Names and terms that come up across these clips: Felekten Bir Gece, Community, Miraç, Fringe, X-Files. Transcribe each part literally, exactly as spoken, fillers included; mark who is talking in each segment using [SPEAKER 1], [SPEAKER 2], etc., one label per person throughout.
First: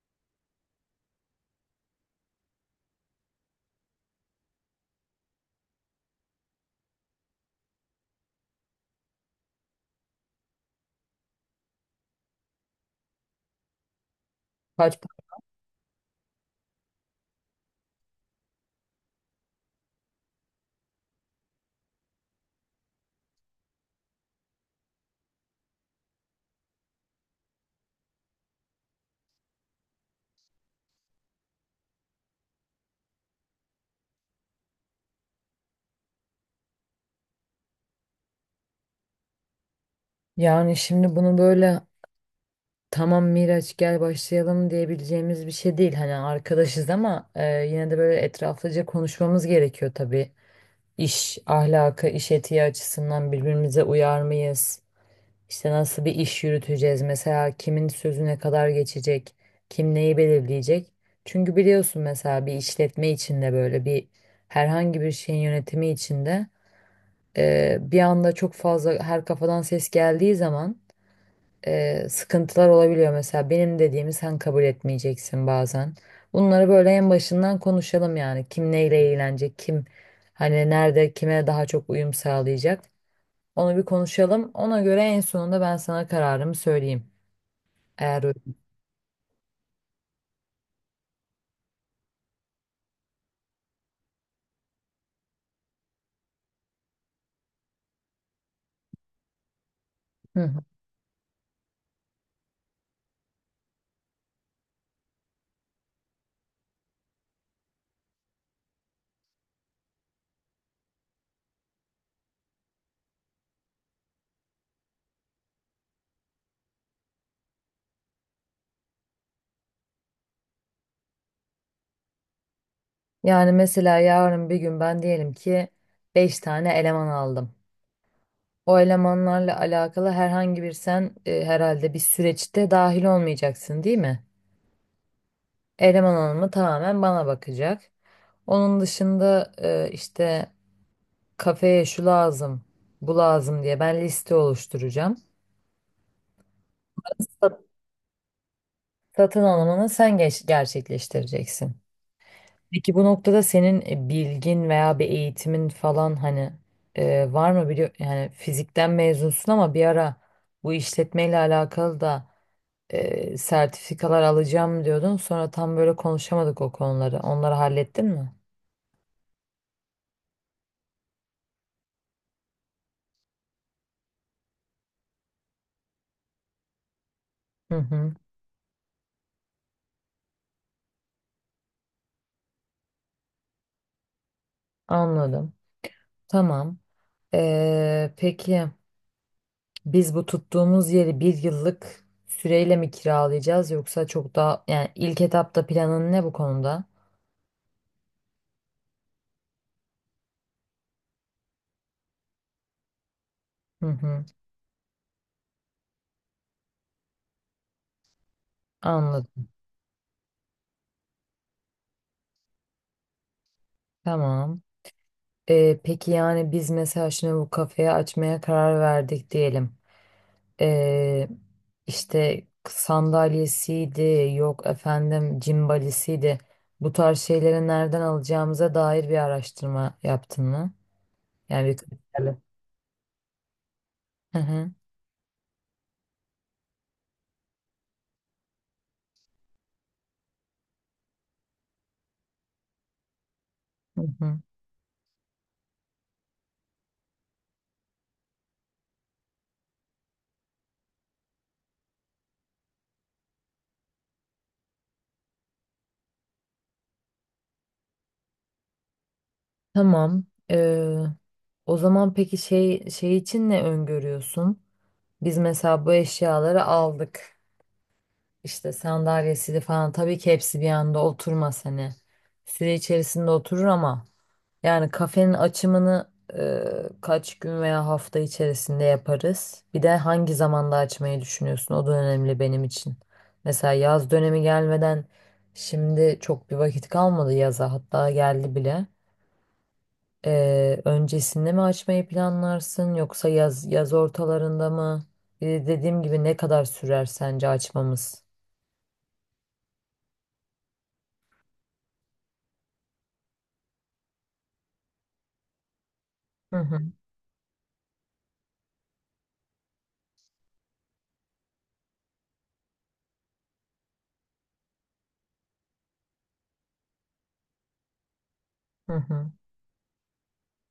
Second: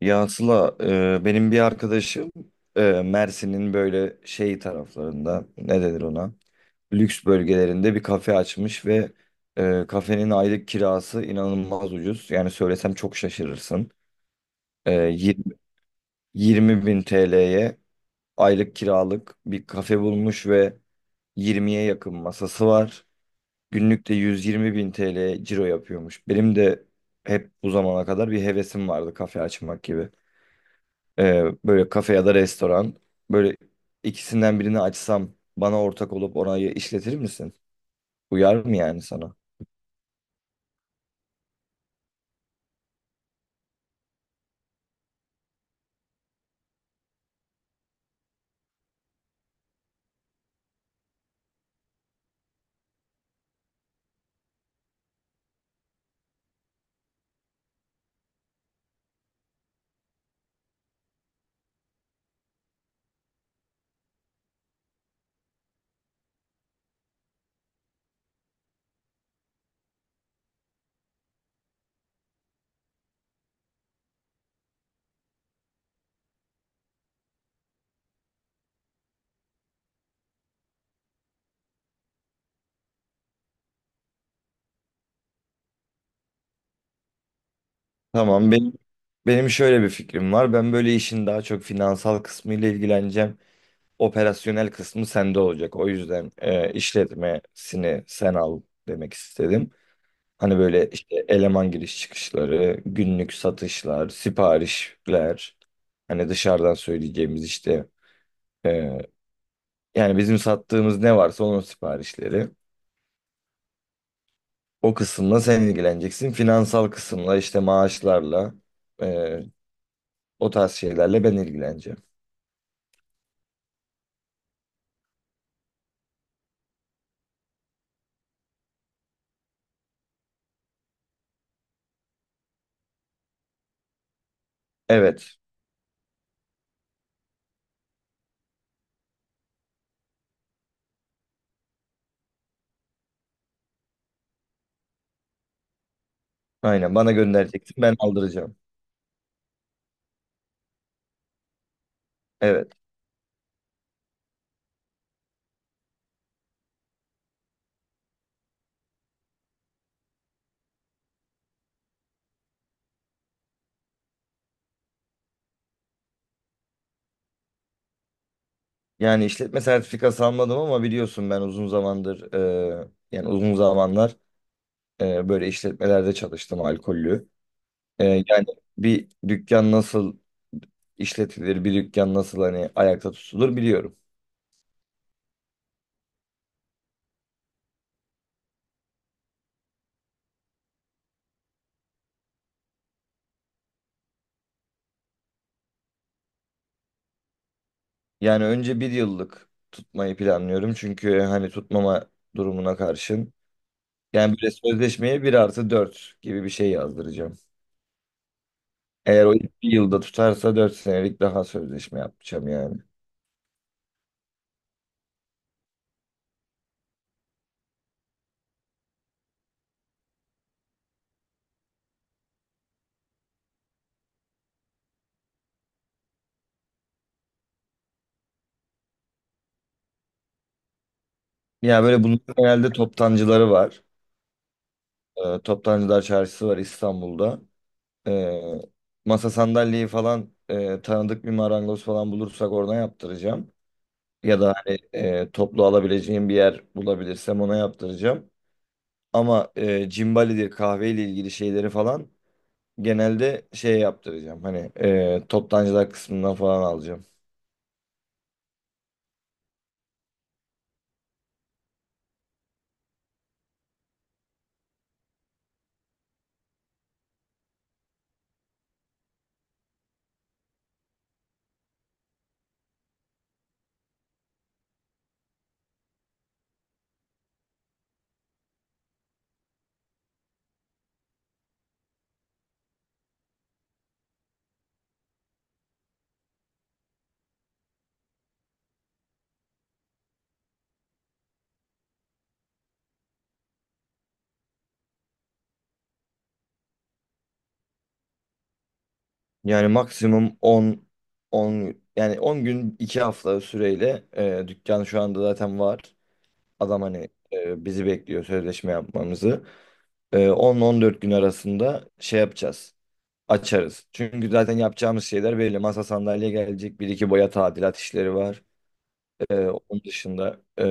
[SPEAKER 1] Ya Sıla, e, benim bir arkadaşım e, Mersin'in böyle şey taraflarında ne denir ona? Lüks bölgelerinde bir kafe açmış ve e, kafenin aylık kirası inanılmaz ucuz. Yani söylesem çok şaşırırsın. E,
[SPEAKER 2] Kaç.
[SPEAKER 1] 20, yirmi bin T L'ye aylık kiralık bir kafe bulmuş ve yirmiye yakın masası var. Günlük de yüz yirmi bin T L ciro yapıyormuş. Benim de hep bu zamana kadar bir hevesim vardı kafe açmak gibi. Ee, böyle kafe ya da restoran. Böyle ikisinden birini açsam bana ortak olup orayı işletir misin? Uyar mı yani sana?
[SPEAKER 2] Yani şimdi bunu böyle tamam Miraç gel başlayalım diyebileceğimiz bir şey değil. Hani arkadaşız ama e, yine de böyle etraflıca konuşmamız gerekiyor tabii. İş ahlakı, iş etiği açısından birbirimize uyar mıyız? İşte nasıl bir iş yürüteceğiz? Mesela kimin sözü ne kadar geçecek? Kim neyi belirleyecek? Çünkü biliyorsun mesela bir işletme içinde böyle bir herhangi bir şeyin yönetimi içinde e, bir anda çok fazla her kafadan ses geldiği zaman e, sıkıntılar olabiliyor. Mesela benim dediğimi sen kabul etmeyeceksin bazen. Bunları böyle en başından konuşalım yani. Kim neyle eğlenecek, kim hani nerede kime daha çok uyum sağlayacak. Onu bir konuşalım. Ona göre en sonunda ben sana kararımı söyleyeyim. Eğer öyle.
[SPEAKER 1] Tamam benim benim şöyle bir fikrim var. Ben böyle işin daha çok finansal kısmıyla ilgileneceğim. Operasyonel kısmı sende olacak. O yüzden e, işletmesini sen al demek istedim.
[SPEAKER 2] Hı
[SPEAKER 1] Hani
[SPEAKER 2] hı.
[SPEAKER 1] böyle işte eleman giriş çıkışları, günlük satışlar, siparişler, hani dışarıdan söyleyeceğimiz işte e, yani bizim sattığımız ne varsa onun siparişleri. O kısımla sen ilgileneceksin. Finansal kısımla işte maaşlarla, e, O tarz şeylerle ben ilgileneceğim.
[SPEAKER 2] Yani mesela yarın bir gün ben diyelim ki beş tane eleman aldım. O elemanlarla alakalı herhangi bir sen e, herhalde bir süreçte dahil olmayacaksın değil mi?
[SPEAKER 1] Evet.
[SPEAKER 2] Eleman alımı tamamen bana bakacak. Onun dışında e, işte kafeye şu lazım, bu lazım diye ben liste oluşturacağım.
[SPEAKER 1] Aynen bana
[SPEAKER 2] Sat-
[SPEAKER 1] göndereceksin ben aldıracağım.
[SPEAKER 2] Satın alımını sen geç- gerçekleştireceksin.
[SPEAKER 1] Evet.
[SPEAKER 2] Peki bu noktada senin e, bilgin veya bir eğitimin falan hani e, var mı biliyor yani fizikten mezunsun ama bir ara bu işletmeyle alakalı da e, sertifikalar alacağım diyordun. Sonra tam böyle konuşamadık o konuları. Onları hallettin mi?
[SPEAKER 1] Yani işletme sertifikası almadım ama biliyorsun ben uzun zamandır e, yani uzun zamanlar e, böyle işletmelerde çalıştım alkollü.
[SPEAKER 2] Hı
[SPEAKER 1] E,
[SPEAKER 2] hı,
[SPEAKER 1] yani bir dükkan nasıl işletilir, bir dükkan nasıl hani ayakta tutulur biliyorum.
[SPEAKER 2] anladım. Tamam. Ee, peki. Biz bu tuttuğumuz yeri bir yıllık süreyle mi kiralayacağız yoksa çok daha yani ilk etapta planın ne bu konuda?
[SPEAKER 1] Yani önce bir yıllık tutmayı planlıyorum. Çünkü e, hani tutmama durumuna karşın.
[SPEAKER 2] Hı hı,
[SPEAKER 1] Yani böyle sözleşmeye bir artı dört gibi bir şey yazdıracağım. Eğer o
[SPEAKER 2] anladım.
[SPEAKER 1] ilk bir yılda tutarsa dört senelik daha sözleşme yapacağım yani.
[SPEAKER 2] Tamam. Ee, peki yani biz mesela şimdi bu kafeyi açmaya karar verdik diyelim. Ee, işte sandalyesiydi, yok efendim cimbalisiydi. Bu tarz şeyleri nereden alacağımıza dair bir araştırma yaptın mı? Yani bir
[SPEAKER 1] Ya böyle bunun
[SPEAKER 2] kriterle.
[SPEAKER 1] genelde toptancıları var.
[SPEAKER 2] Hı hı,
[SPEAKER 1] Ee, Toptancılar Çarşısı var İstanbul'da. Ee, masa sandalyeyi falan e, tanıdık bir marangoz falan bulursak oradan yaptıracağım.
[SPEAKER 2] hı
[SPEAKER 1] Ya
[SPEAKER 2] hı.
[SPEAKER 1] da hani e, toplu alabileceğim bir yer bulabilirsem ona yaptıracağım. Ama e, cimbalidir kahveyle ilgili şeyleri falan genelde şey yaptıracağım. Hani e, toptancılar kısmından falan alacağım.
[SPEAKER 2] Tamam. Ee, o zaman peki şey şey için ne öngörüyorsun? Biz mesela bu eşyaları aldık. İşte sandalyesini falan tabii ki hepsi bir anda oturmaz hani. Süre içerisinde oturur ama yani kafenin açımını e, kaç gün veya hafta içerisinde yaparız? Bir de hangi zamanda açmayı düşünüyorsun? O da önemli benim için. Mesela yaz dönemi gelmeden şimdi çok bir vakit kalmadı yaza hatta geldi bile. Ee, öncesinde mi açmayı planlarsın yoksa yaz yaz ortalarında mı? Bir de dediğim gibi ne kadar sürer sence açmamız?
[SPEAKER 1] Yani maksimum on on yani on gün iki hafta süreyle e, dükkan şu anda zaten var.
[SPEAKER 2] Hı hı,
[SPEAKER 1] Adam hani e, bizi bekliyor sözleşme yapmamızı. E, on ile on dört gün arasında şey yapacağız. Açarız. Çünkü zaten yapacağımız şeyler belli. Masa sandalye gelecek. Bir iki boya tadilat işleri var.
[SPEAKER 2] hı hı.
[SPEAKER 1] E, onun dışında e,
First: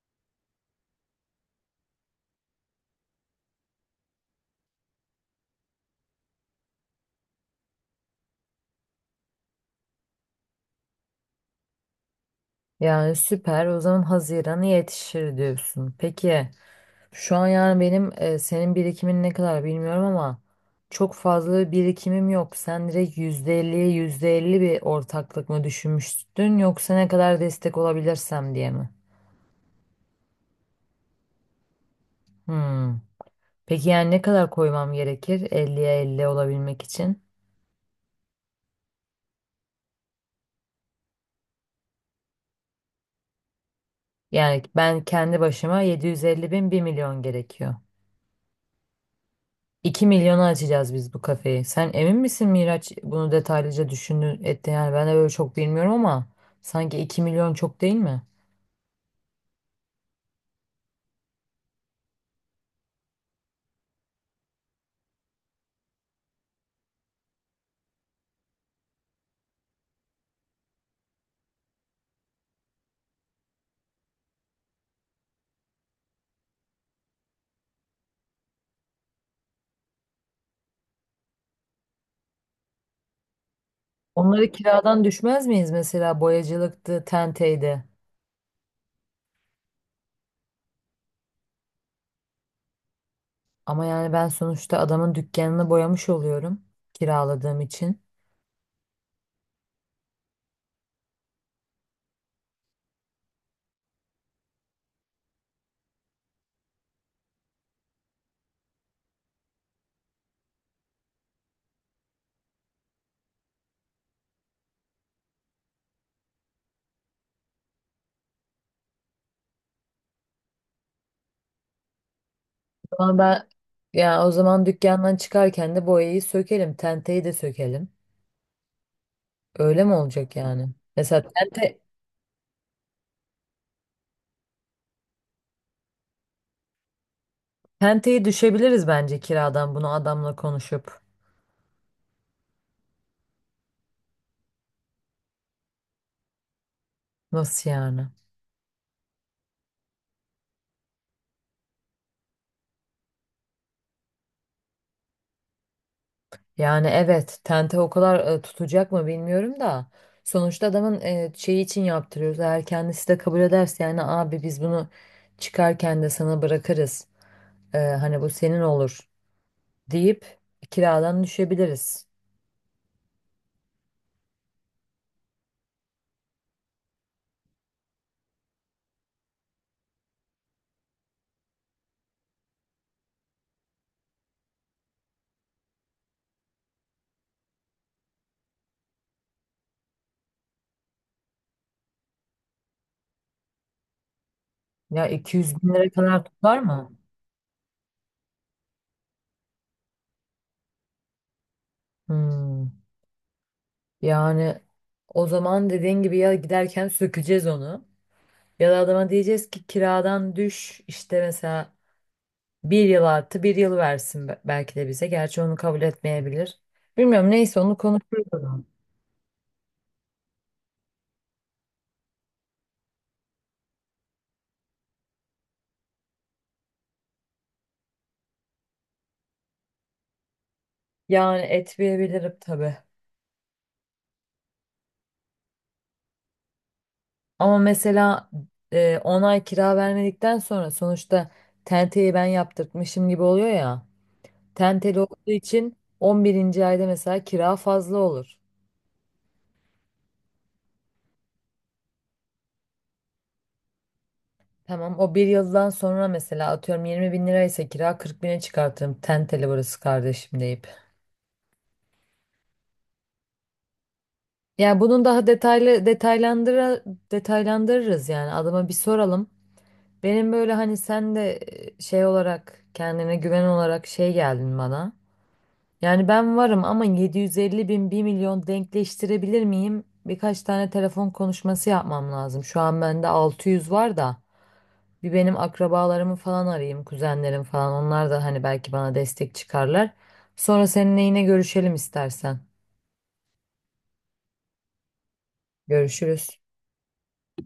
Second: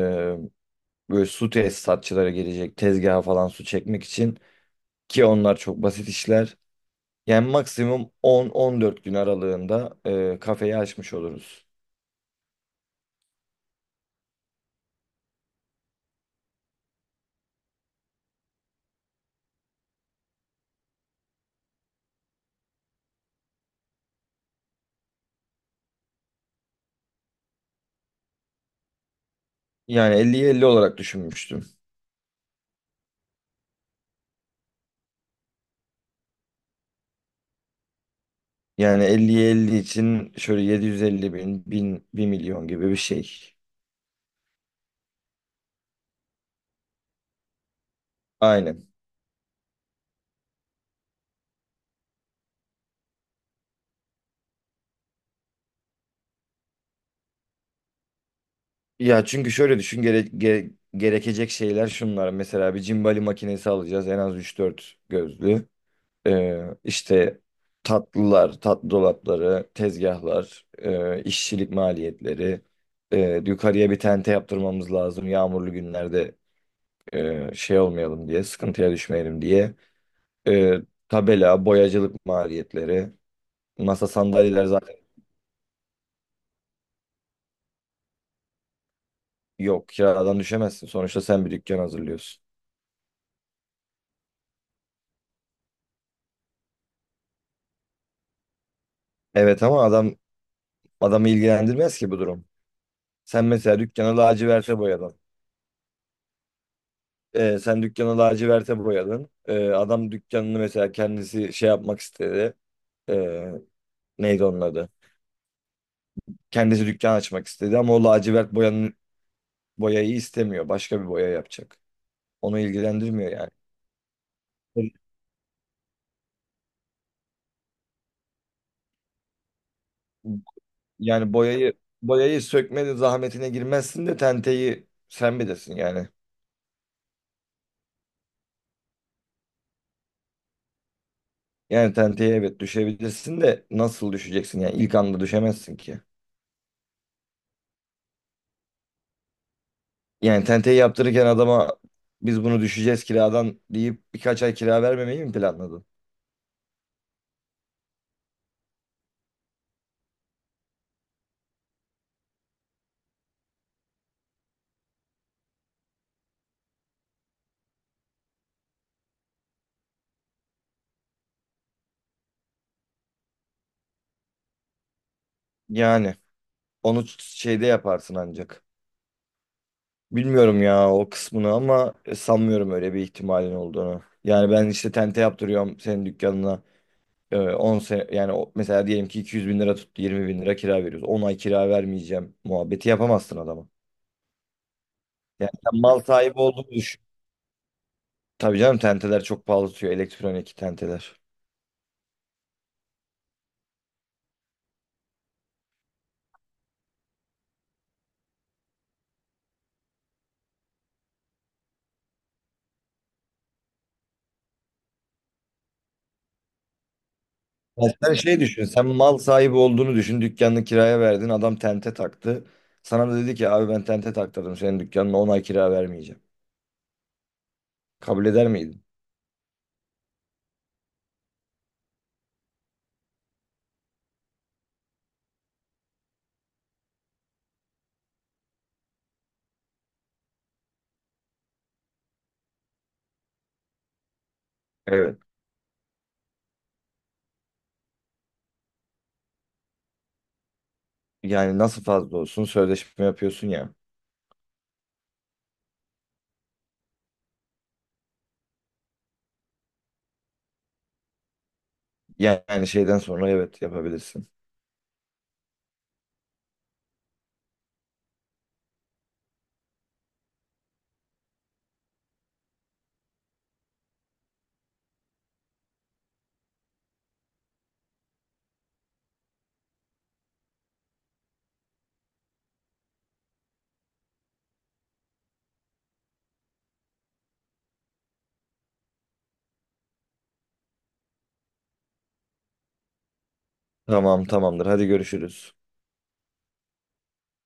[SPEAKER 1] Böyle su tesisatçılara gelecek tezgaha falan su çekmek için ki onlar çok basit işler. Yani maksimum on on dört gün aralığında e, kafeyi açmış oluruz.
[SPEAKER 2] Yani süper. O zaman Haziran'a yetişir diyorsun. Peki şu an yani benim e, senin birikimin ne kadar bilmiyorum ama çok fazla bir birikimim yok. Sen direkt yüzde elliye yüzde elli bir ortaklık mı düşünmüştün yoksa ne kadar destek olabilirsem diye mi?
[SPEAKER 1] Yani elliye elli olarak düşünmüştüm.
[SPEAKER 2] Hı. Peki yani ne kadar koymam gerekir Elliye elli olabilmek için?
[SPEAKER 1] Yani elliye elli için şöyle yedi yüz elli bin, bin, bir milyon gibi bir şey.
[SPEAKER 2] Yani ben kendi başıma yedi yüz elli bin bir milyon gerekiyor.
[SPEAKER 1] Aynen.
[SPEAKER 2] iki milyona açacağız biz bu kafeyi. Sen emin misin Miraç bunu detaylıca düşündün etti? Yani ben de böyle çok bilmiyorum ama sanki iki milyon çok değil mi?
[SPEAKER 1] Ya çünkü şöyle düşün gere, ge- gerekecek şeyler şunlar. Mesela bir cimbali makinesi alacağız en az üç dört gözlü. Ee, işte tatlılar, tatlı dolapları, tezgahlar, e, işçilik maliyetleri. E, yukarıya bir tente yaptırmamız lazım. Yağmurlu günlerde e, şey olmayalım diye, sıkıntıya düşmeyelim diye. E, tabela, boyacılık maliyetleri. Masa
[SPEAKER 2] Onları
[SPEAKER 1] sandalyeler zaten
[SPEAKER 2] kiradan düşmez miyiz mesela boyacılıktı, tenteydi.
[SPEAKER 1] yok. Kiradan düşemezsin. Sonuçta sen bir dükkan hazırlıyorsun.
[SPEAKER 2] Ama yani ben sonuçta adamın dükkanını boyamış oluyorum kiraladığım için.
[SPEAKER 1] Evet ama adam adamı ilgilendirmez ki bu durum. Sen mesela dükkanı laciverte boyadın. Ee, sen dükkanı laciverte boyadın. Ee, adam dükkanını mesela kendisi şey yapmak istedi. Ee, neydi onun adı? Kendisi dükkan açmak istedi ama o lacivert boyanın, boyayı istemiyor. Başka bir boya yapacak. Onu
[SPEAKER 2] Ama
[SPEAKER 1] ilgilendirmiyor
[SPEAKER 2] ben
[SPEAKER 1] yani.
[SPEAKER 2] yani o zaman dükkandan çıkarken de boyayı sökelim, tenteyi de sökelim. Öyle mi olacak yani? Mesela
[SPEAKER 1] Yani boyayı
[SPEAKER 2] tente,
[SPEAKER 1] boyayı sökmenin zahmetine girmezsin de tenteyi sen bilirsin yani.
[SPEAKER 2] tenteye düşebiliriz bence kiradan bunu adamla konuşup.
[SPEAKER 1] Yani tenteye evet düşebilirsin de nasıl düşeceksin yani ilk anda düşemezsin ki.
[SPEAKER 2] Nasıl yani?
[SPEAKER 1] Yani tenteyi yaptırırken adama biz bunu düşeceğiz kiradan deyip birkaç ay kira vermemeyi mi planladın?
[SPEAKER 2] Yani evet tente o kadar e, tutacak mı bilmiyorum da. Sonuçta adamın e, şeyi için yaptırıyoruz. Eğer kendisi de kabul ederse yani abi biz bunu çıkarken de sana bırakırız. E, hani bu senin olur deyip kiradan düşebiliriz.
[SPEAKER 1] Yani onu şeyde yaparsın ancak. Bilmiyorum ya o kısmını ama e, sanmıyorum öyle bir ihtimalin olduğunu. Yani ben işte tente yaptırıyorum senin dükkanına. Ee, on sene yani o- mesela diyelim ki iki yüz bin lira tuttu yirmi bin lira kira veriyoruz. on ay kira vermeyeceğim muhabbeti yapamazsın adama.
[SPEAKER 2] Ya
[SPEAKER 1] Yani
[SPEAKER 2] iki yüz bin
[SPEAKER 1] sen
[SPEAKER 2] lira
[SPEAKER 1] mal
[SPEAKER 2] kadar
[SPEAKER 1] sahibi
[SPEAKER 2] tutar
[SPEAKER 1] olduğunu
[SPEAKER 2] mı?
[SPEAKER 1] düşün. Tabii canım tenteler çok pahalı tutuyor elektronik tenteler.
[SPEAKER 2] Hmm. Yani o zaman dediğin gibi ya giderken sökeceğiz onu. Ya da adama diyeceğiz ki kiradan düş işte mesela bir yıl artı bir yıl versin be- belki de bize. Gerçi onu kabul etmeyebilir. Bilmiyorum neyse onu
[SPEAKER 1] Ya sen
[SPEAKER 2] konuşuruz. O
[SPEAKER 1] şey
[SPEAKER 2] zaman.
[SPEAKER 1] düşün sen mal sahibi olduğunu düşün dükkanını kiraya verdin adam tente taktı. Sana da dedi ki abi ben tente taktırdım senin dükkanına on ay kira vermeyeceğim. Kabul eder miydin?
[SPEAKER 2] Yani etmeyebilirim tabii. Ama mesela e, on ay kira vermedikten sonra sonuçta tenteyi ben yaptırtmışım gibi oluyor ya. Tenteli
[SPEAKER 1] Evet.
[SPEAKER 2] olduğu için on birinci ayda mesela kira fazla olur.
[SPEAKER 1] Yani nasıl fazla olsun sözleşme yapıyorsun ya.
[SPEAKER 2] Tamam o bir yıldan sonra mesela atıyorum yirmi bin liraysa kira kırk bine çıkartırım. Tenteli burası kardeşim deyip.
[SPEAKER 1] Yani şeyden sonra evet yapabilirsin.
[SPEAKER 2] Yani bunun daha detaylı detaylandıra detaylandırırız yani adama bir soralım. Benim böyle hani sen de e, şey olarak kendine güven olarak şey geldin bana. Yani ben varım ama yedi yüz elli bin bir milyon denkleştirebilir miyim? Birkaç tane telefon konuşması yapmam lazım. Şu an bende altı yüz var da bir benim akrabalarımı falan arayayım, kuzenlerim falan. Onlar da hani belki bana destek çıkarlar. Sonra seninle yine görüşelim istersen.
[SPEAKER 1] Tamam tamamdır hadi görüşürüz.
[SPEAKER 2] Görüşürüz.